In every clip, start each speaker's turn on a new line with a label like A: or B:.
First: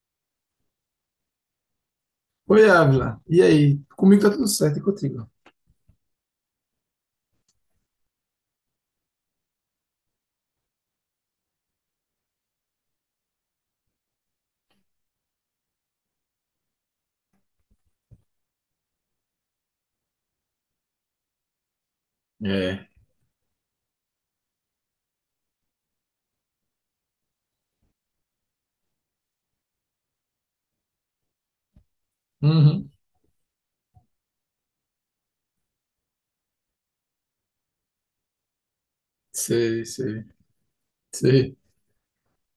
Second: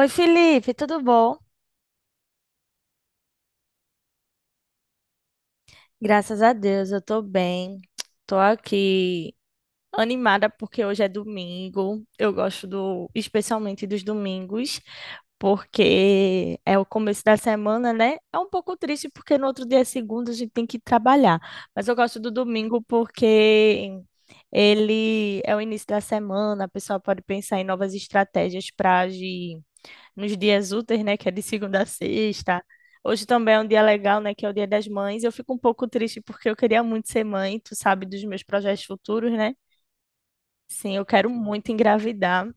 A: Oi, Felipe, tudo bom?
B: Oi, Ávila. E aí? Comigo tá tudo certo e contigo?
A: Graças a Deus, eu tô bem. Tô aqui animada porque hoje é domingo. Eu gosto especialmente dos domingos, porque é o começo da semana, né? É um pouco triste porque no outro dia é segunda, a gente tem que trabalhar. Mas eu gosto do domingo
B: É,
A: porque ele é o início da semana, a pessoa pode pensar em novas estratégias para agir nos dias úteis, né? Que é de segunda a sexta.
B: Uhum.
A: Hoje também é um dia legal, né? Que é o Dia das Mães. Eu fico um pouco triste porque eu queria muito ser mãe, tu sabe, dos meus projetos futuros, né?
B: Sei, sei,
A: Sim, eu quero
B: sei.
A: muito engravidar.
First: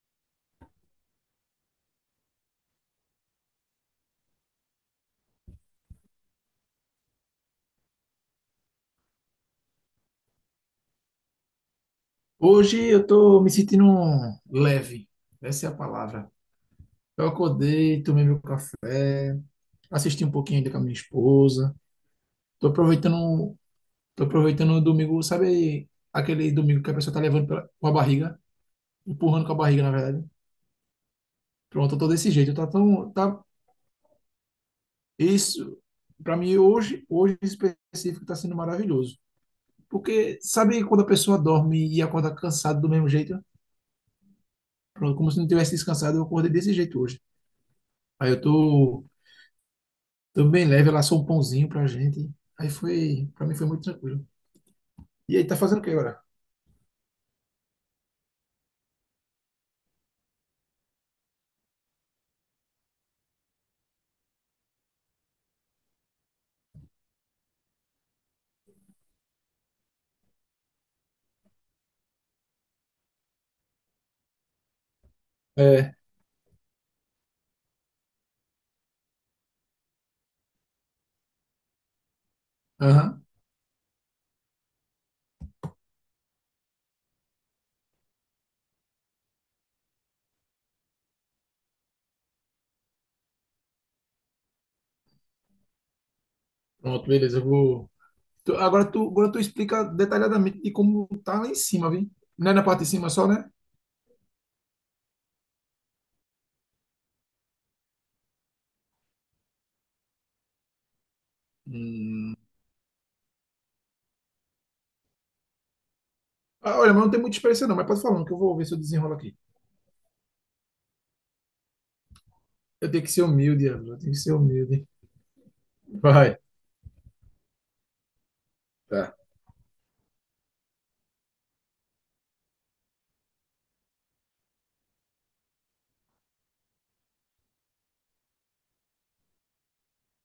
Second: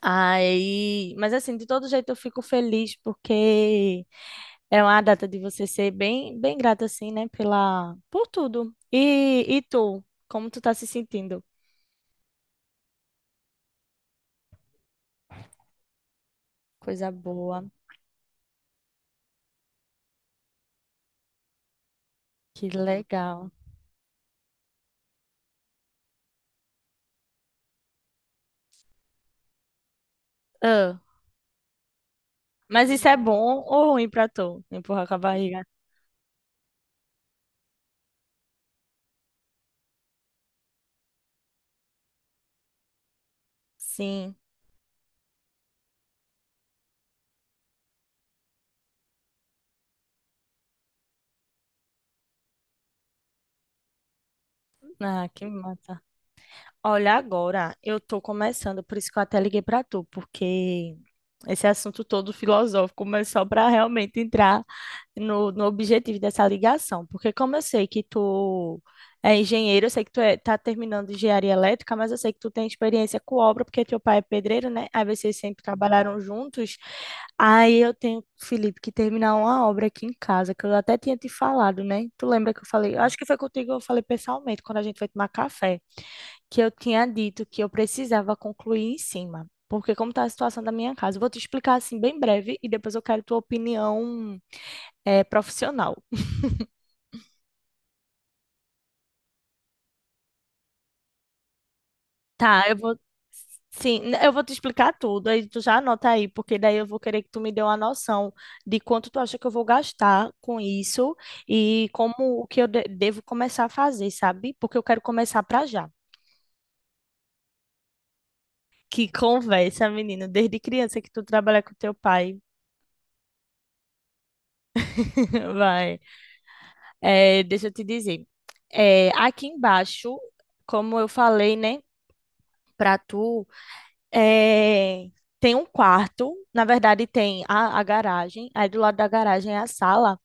A: Aí, mas assim, de todo jeito eu fico feliz porque é uma data de você ser bem, bem grata assim, né, pela por tudo. E tu, como tu tá se sentindo?
B: Hoje eu tô me sentindo leve. Essa é a palavra.
A: Coisa
B: Eu
A: boa,
B: acordei, tomei meu café, assisti um pouquinho ainda com a minha esposa. Tô
A: que legal.
B: aproveitando, tô aproveitando o domingo, sabe aquele domingo que a pessoa tá levando com a barriga, empurrando com a barriga, na verdade.
A: Ah,
B: Pronto, eu tô desse jeito.
A: mas isso é
B: Tá
A: bom ou ruim pra tu? Empurrar com a barriga?
B: isso. Pra mim hoje em específico tá sendo maravilhoso. Porque sabe quando a pessoa dorme e acorda cansado do mesmo jeito?
A: Sim.
B: Pronto, como se não tivesse descansado, eu acordei desse jeito hoje. Aí eu tô, tô bem leve, ela assou um pãozinho pra gente. Aí foi, pra mim foi muito tranquilo.
A: Ah,
B: E
A: que
B: aí, tá fazendo o que
A: mata.
B: agora?
A: Olha, agora eu tô começando, por isso que eu até liguei pra tu, porque esse assunto todo filosófico, mas só para realmente entrar no objetivo dessa ligação. Porque como eu sei que tu é engenheiro, eu sei que tá terminando engenharia elétrica, mas eu sei que tu tem experiência com obra, porque teu pai é pedreiro, né? Aí vocês sempre
B: É,
A: trabalharam juntos. Aí eu tenho, Felipe, que terminar uma obra aqui em casa, que eu até tinha te falado, né? Tu lembra que eu falei? Acho
B: aham.
A: que foi contigo que eu falei pessoalmente, quando a gente foi tomar café que eu tinha dito que eu precisava concluir em cima. Porque como está a situação da minha casa? Eu vou te explicar assim bem breve e depois eu quero tua opinião profissional.
B: Pronto, beleza, eu vou. Agora tu explica detalhadamente de como tá lá em cima, viu? Não é na
A: Tá, eu
B: parte de
A: vou.
B: cima só, né?
A: Sim, eu vou te explicar tudo, aí tu já anota aí, porque daí eu vou querer que tu me dê uma noção de quanto tu acha que eu vou gastar com isso e
B: Hum.
A: como o que eu devo começar a fazer, sabe? Porque eu quero começar pra já.
B: Ah, olha, mas não tem muita experiência não, mas pode falar, que eu vou ver se eu
A: Que
B: desenrolo aqui.
A: conversa, menino, desde criança que tu trabalha com teu pai.
B: Eu tenho que ser humilde, Ávila, eu tenho que ser humilde.
A: Vai.
B: Vai.
A: É, deixa eu te dizer.
B: Tá.
A: Aqui embaixo, como eu falei, né, para tu, é, tem um quarto, na verdade tem a garagem, aí do lado da garagem é a sala.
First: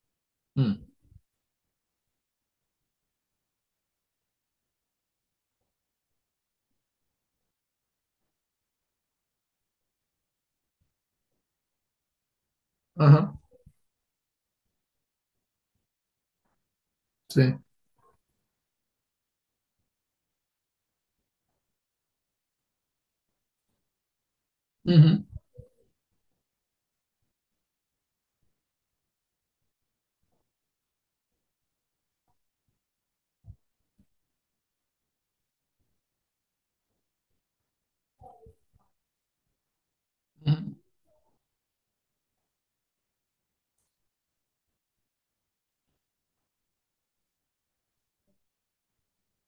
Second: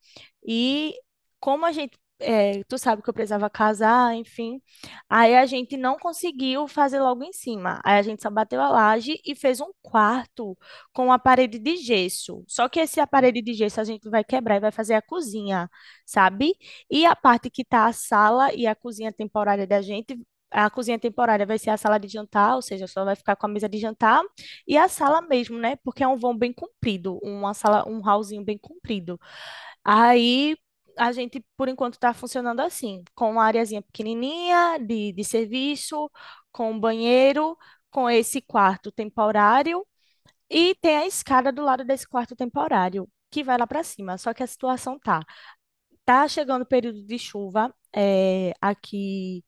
B: Hum.
A: E como a gente, tu sabe que eu precisava casar, enfim, aí a gente não conseguiu fazer logo em cima. Aí a gente só bateu a laje e fez um quarto com a parede de gesso. Só que esse
B: Aham,
A: parede de gesso a gente vai quebrar e vai fazer a cozinha, sabe? E a parte
B: sim.
A: que tá a sala e a cozinha temporária da gente a cozinha temporária vai ser a sala de jantar, ou seja, só vai ficar com a mesa de jantar e a sala
B: Uhum.
A: mesmo, né? Porque é um vão bem comprido, uma sala, um hallzinho bem comprido. Aí a gente, por enquanto, está funcionando assim, com uma areazinha pequenininha de serviço, com um banheiro, com esse quarto temporário e
B: Uhum.
A: tem a escada do lado desse quarto temporário que vai lá para cima. Só que a situação tá. Tá chegando o período de chuva aqui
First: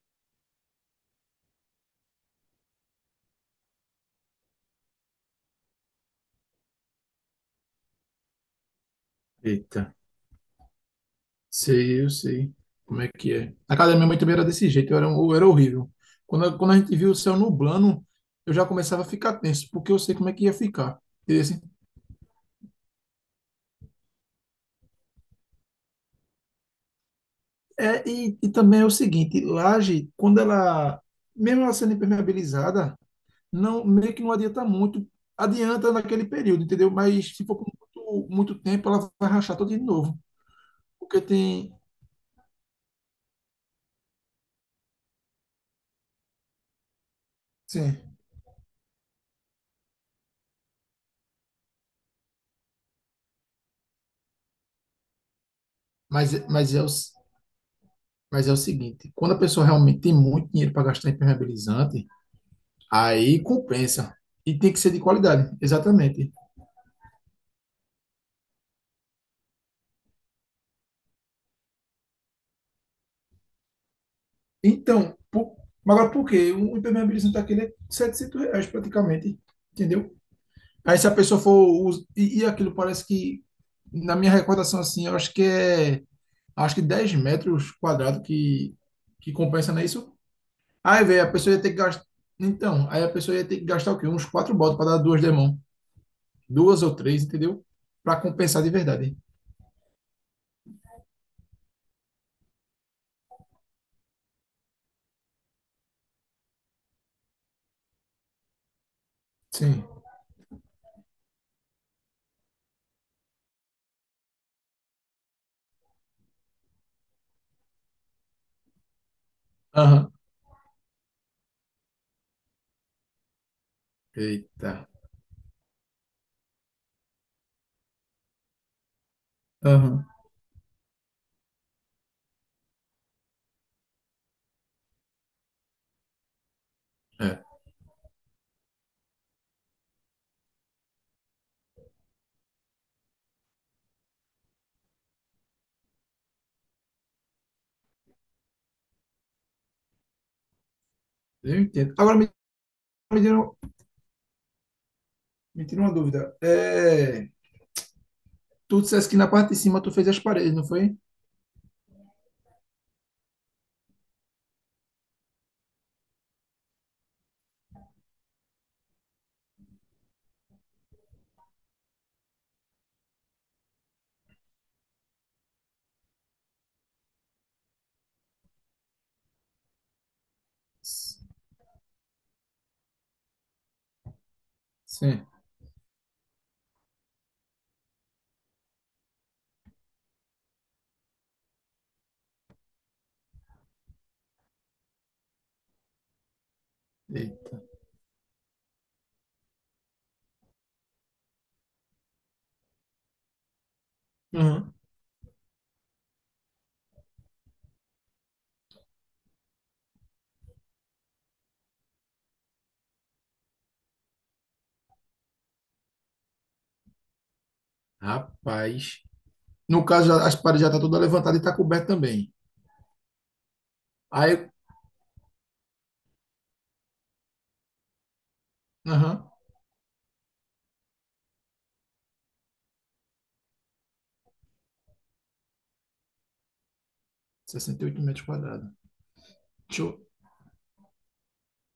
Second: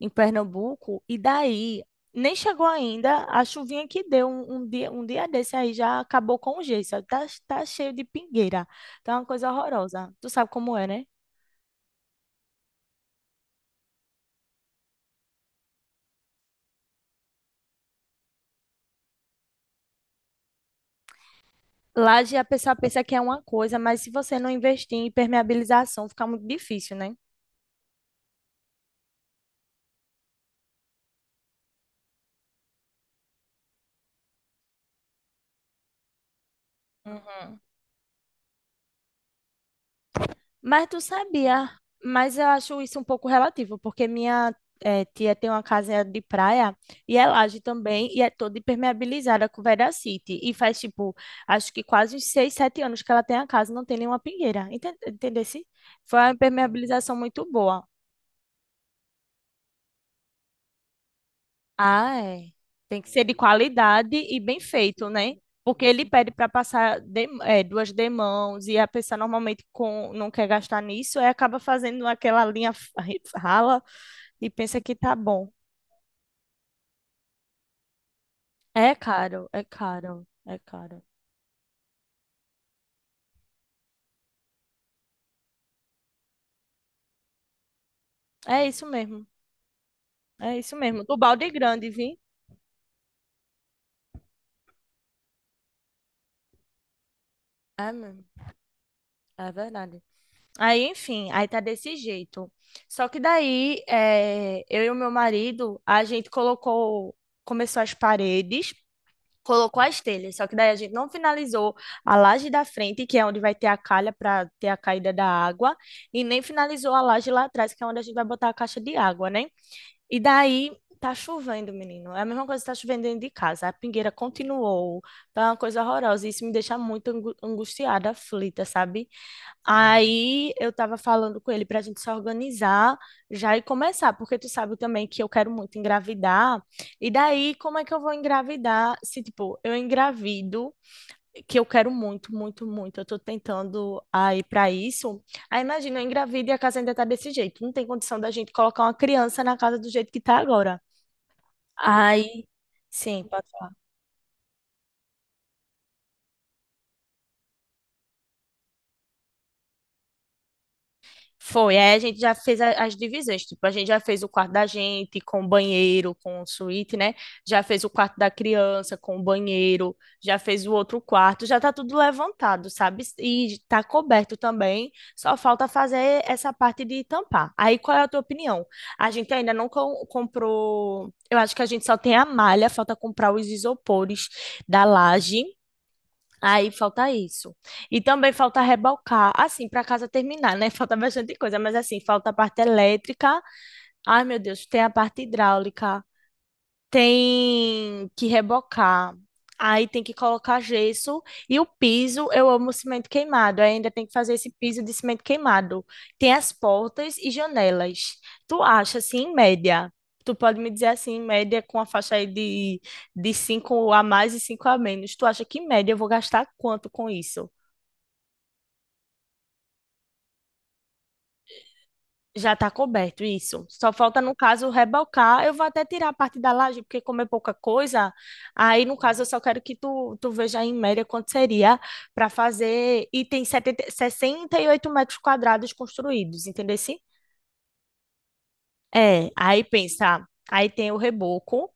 A: em Pernambuco, e daí nem chegou ainda a chuvinha que deu um dia desse aí já acabou com o gesso, tá cheio de pingueira, tá uma coisa
B: Eita,
A: horrorosa. Tu sabe como é, né?
B: sei, eu sei como é que é. Na casa da minha mãe também era desse jeito, eu era horrível. Quando a gente viu o céu nublando, eu já começava a ficar tenso, porque eu sei como é que ia ficar. E, assim,
A: Laje a pessoa pensa que é uma coisa, mas se você não investir em impermeabilização, fica muito difícil, né?
B: e também é o seguinte, mesmo ela sendo impermeabilizada, não, meio que não adianta muito, adianta naquele período, entendeu? Mas se for
A: Uhum.
B: por muito, muito tempo, ela vai rachar toda de novo,
A: Mas tu
B: porque
A: sabia,
B: tem...
A: mas eu acho isso um pouco relativo, porque minha tia tem uma casa de praia e é laje
B: Sim.
A: também, e é toda impermeabilizada com veracity. E faz, tipo, acho que quase uns 6, 7 anos que ela tem a casa, não tem nenhuma pingueira. Enten- Entendesse? Foi uma
B: Mas, mas é o,
A: impermeabilização muito boa.
B: mas é o seguinte, quando a pessoa realmente tem muito dinheiro para gastar em impermeabilizante,
A: Ah, é. Tem que ser de
B: aí compensa.
A: qualidade e
B: E
A: bem
B: tem que ser de
A: feito, né?
B: qualidade,
A: Porque ele pede
B: exatamente.
A: para passar duas demãos e a pessoa normalmente com, não quer gastar nisso, aí acaba fazendo aquela linha rala. E pensa que tá
B: Então,
A: bom.
B: por- mas agora por quê? Um impermeabilizante daquele é R$ reais
A: É
B: praticamente,
A: caro, é
B: entendeu?
A: caro, é
B: Aí
A: caro.
B: se a pessoa for... us- E, e aquilo parece que, na minha recordação, assim, eu acho que é... Acho que 10 metros quadrados
A: É isso mesmo,
B: que compensa, não é isso?
A: é isso mesmo.
B: Aí,
A: Do
B: velho, a
A: balde
B: pessoa ia ter que
A: grande,
B: gastar...
A: vi?
B: Então, aí a pessoa ia ter que gastar o quê? Uns 4 botas para dar duas demãos. Duas ou três, entendeu?
A: É
B: Para
A: mesmo,
B: compensar de verdade.
A: é verdade. Aí, enfim, aí tá desse jeito. Só que daí, eu e o meu marido, começou as paredes, colocou
B: Sim.
A: as telhas. Só que daí a gente não finalizou a laje da frente, que é onde vai ter a calha para ter a caída da água, e nem finalizou a laje lá atrás, que é onde a gente vai botar a caixa de água, né?
B: Aham.
A: E daí tá chovendo, menino. É a mesma coisa que tá chovendo dentro de casa. A pingueira
B: Eita.
A: continuou. Tá uma coisa horrorosa. E isso me deixa muito angustiada, aflita, sabe?
B: Aham.
A: Aí eu tava falando com ele pra gente se organizar já e começar, porque tu sabe também que eu quero muito engravidar. E
B: É,
A: daí, como é que eu vou engravidar se, tipo, eu engravido? Que eu quero muito, muito, muito. Eu tô tentando aí para isso. Aí imagina, eu engravido e a casa ainda tá desse jeito. Não tem condição da gente colocar uma criança na casa do jeito que tá agora.
B: eu entendo. Agora me,
A: Aí,
B: me
A: sim,
B: tira, me tira uma dúvida. É, tu disseste que na parte de cima tu fez as paredes, não foi?
A: foi, aí a gente já fez as divisões, tipo, a gente já fez o quarto da gente com banheiro, com suíte, né? Já fez o quarto da criança com banheiro, já fez o outro quarto, já tá tudo levantado, sabe? E tá coberto também, só falta fazer essa parte de tampar. Aí qual é a tua opinião? A gente ainda não comprou,
B: S-
A: eu acho que a gente só tem a malha, falta comprar os isopores da
B: Sim.
A: laje. Aí falta isso. E também falta rebocar, assim, para casa terminar, né? Falta bastante coisa, mas assim, falta a parte elétrica. Ai, meu Deus, tem a parte hidráulica,
B: Eita.
A: tem que rebocar. Aí tem que colocar gesso e o piso, eu amo cimento queimado. Aí ainda tem que fazer esse
B: Aham.
A: piso de cimento queimado. Tem as portas e janelas. Tu acha assim, em média? Tu pode me dizer assim, em média, com a faixa aí de 5 a mais e 5 a menos. Tu acha que em média eu vou gastar quanto com isso?
B: Rapaz. No caso, as paredes já estão toda levantada e está coberto também.
A: Já está coberto, isso. Só falta, no
B: Aí,
A: caso, rebocar. Eu vou até tirar a parte da laje, porque como é pouca coisa, aí, no caso, eu
B: aham,
A: só quero que tu, tu veja em média quanto seria para fazer. E tem setenta 68 metros quadrados construídos, entendeu? Sim?
B: 68 metros quadrados.
A: É, aí
B: Deixa eu,
A: pensa, aí tem o reboco,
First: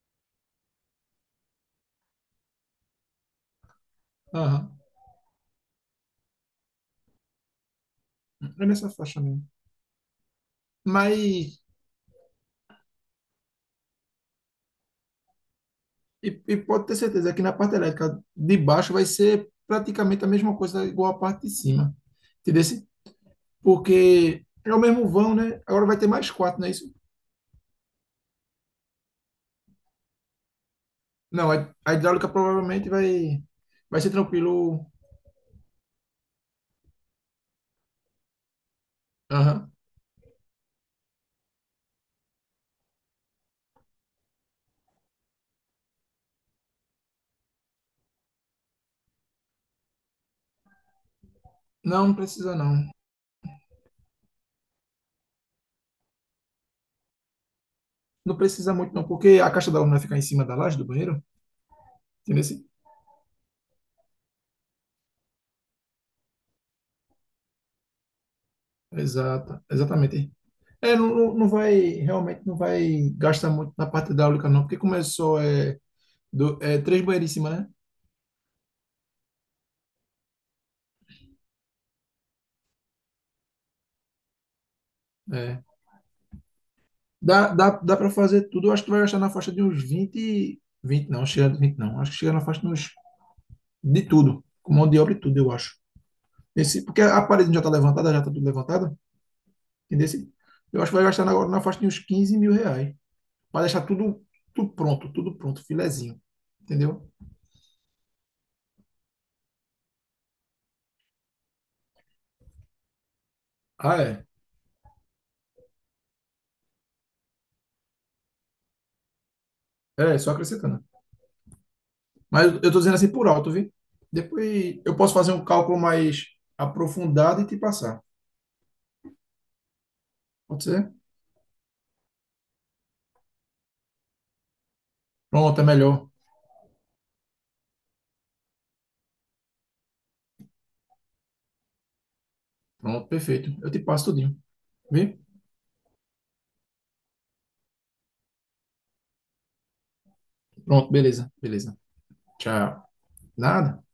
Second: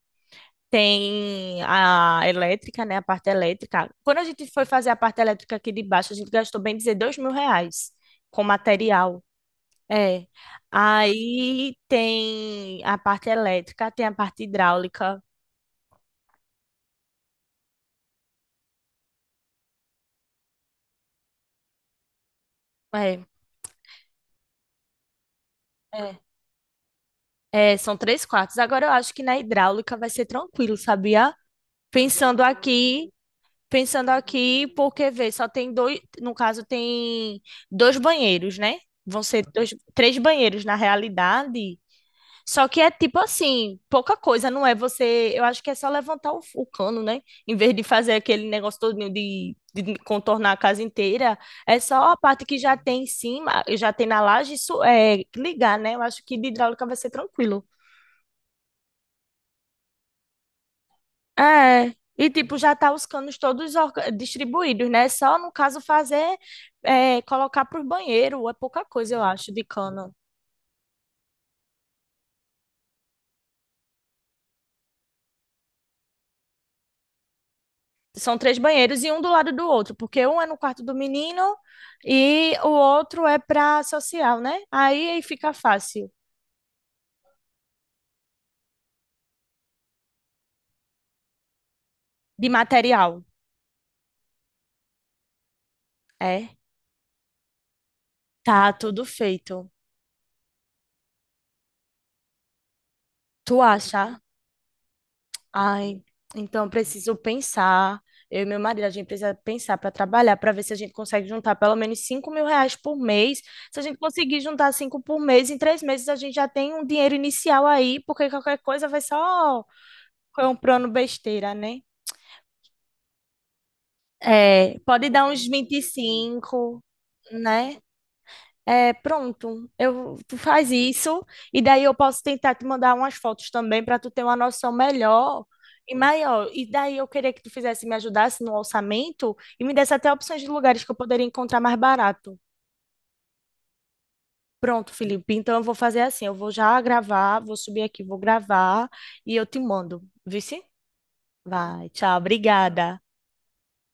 A: tem a elétrica, né, a parte elétrica. Quando a gente foi
B: aham,
A: fazer a parte elétrica aqui de baixo, a gente gastou, bem dizer, R$ 2.000 com
B: é nessa faixa
A: material.
B: mesmo.
A: É.
B: Mas,
A: Aí tem a parte elétrica, tem a parte hidráulica.
B: e pode ter certeza que na parte elétrica de baixo vai ser praticamente a mesma coisa, igual a parte de cima. Entendeu?
A: É,
B: Porque é o mesmo vão, né? Agora vai ter
A: é.
B: mais quatro, não é isso?
A: É, são três quartos. Agora eu acho que na hidráulica vai ser tranquilo, sabia?
B: Não, a hidráulica
A: Pensando
B: provavelmente
A: aqui,
B: vai, vai
A: pensando
B: ser
A: aqui,
B: tranquilo.
A: porque vê, só tem dois, no caso tem dois banheiros, né? Vão ser
B: Aham.
A: dois, três banheiros na realidade. Só que é tipo assim, pouca coisa, não é você. Eu acho que é só levantar o cano, né? Em vez de fazer aquele negócio todinho de contornar a casa inteira, é
B: Não,
A: só
B: não
A: a parte
B: precisa
A: que já
B: não.
A: tem em cima, já tem na laje, isso é ligar, né? Eu acho que de hidráulica vai ser tranquilo.
B: Não precisa muito não, porque a caixa d'água não vai ficar em cima da laje do banheiro,
A: É. E tipo,
B: entendeu?
A: já tá os canos todos distribuídos, né? Só no caso fazer, colocar por banheiro, é pouca coisa, eu acho, de
B: Exato,
A: cano.
B: exatamente. É, não, não não vai, realmente não vai gastar muito na parte hidráulica, não, porque começou é, do, é, três banheiras em cima, né?
A: São três banheiros e um do lado do outro, porque um é no quarto do menino e o outro é para social, né? Aí fica
B: É.
A: fácil.
B: Dá para fazer tudo, eu acho que vai gastar na faixa de uns 20 20 não, chega de 20 não, acho que chega na
A: De
B: faixa de uns,
A: material.
B: de tudo, com mão de obra e tudo, eu acho.
A: É,
B: Esse, porque a parede já está levantada, já está tudo
A: tá
B: levantada,
A: tudo feito.
B: entendeu? Eu acho que vai gastar agora na faixa de uns 15 mil reais,
A: Tu
B: para deixar
A: acha?
B: tudo, tudo pronto,
A: Ai,
B: filezinho,
A: então
B: entendeu?
A: preciso pensar. Eu e meu marido, a gente precisa pensar para trabalhar, para ver se a gente consegue juntar pelo menos R$ 5.000 por mês. Se a gente
B: Ah, é,
A: conseguir juntar 5 por mês, em 3 meses a gente já tem um dinheiro inicial aí, porque qualquer coisa vai só
B: é, só acrescentando.
A: comprando besteira, né?
B: Mas eu estou dizendo assim por alto, viu?
A: É,
B: Depois eu
A: pode
B: posso
A: dar
B: fazer um
A: uns vinte
B: cálculo
A: e
B: mais
A: cinco,
B: aprofundado e te
A: né?
B: passar.
A: É, pronto. Eu, tu
B: Pode
A: faz
B: ser?
A: isso e daí eu posso tentar te mandar umas fotos também para tu ter uma noção melhor
B: Pronto, é
A: e
B: melhor.
A: maior. E daí eu queria que tu fizesse me ajudasse no orçamento e me desse até opções de lugares que eu poderia encontrar mais barato.
B: Pronto, perfeito. Eu te passo tudinho,
A: Pronto,
B: viu?
A: Felipe. Então eu vou fazer assim, eu vou já gravar, vou subir aqui, vou gravar e eu te mando. Viu sim?
B: Pronto, beleza, beleza.
A: Vai, tchau,
B: Tchau.
A: obrigada.
B: Nada.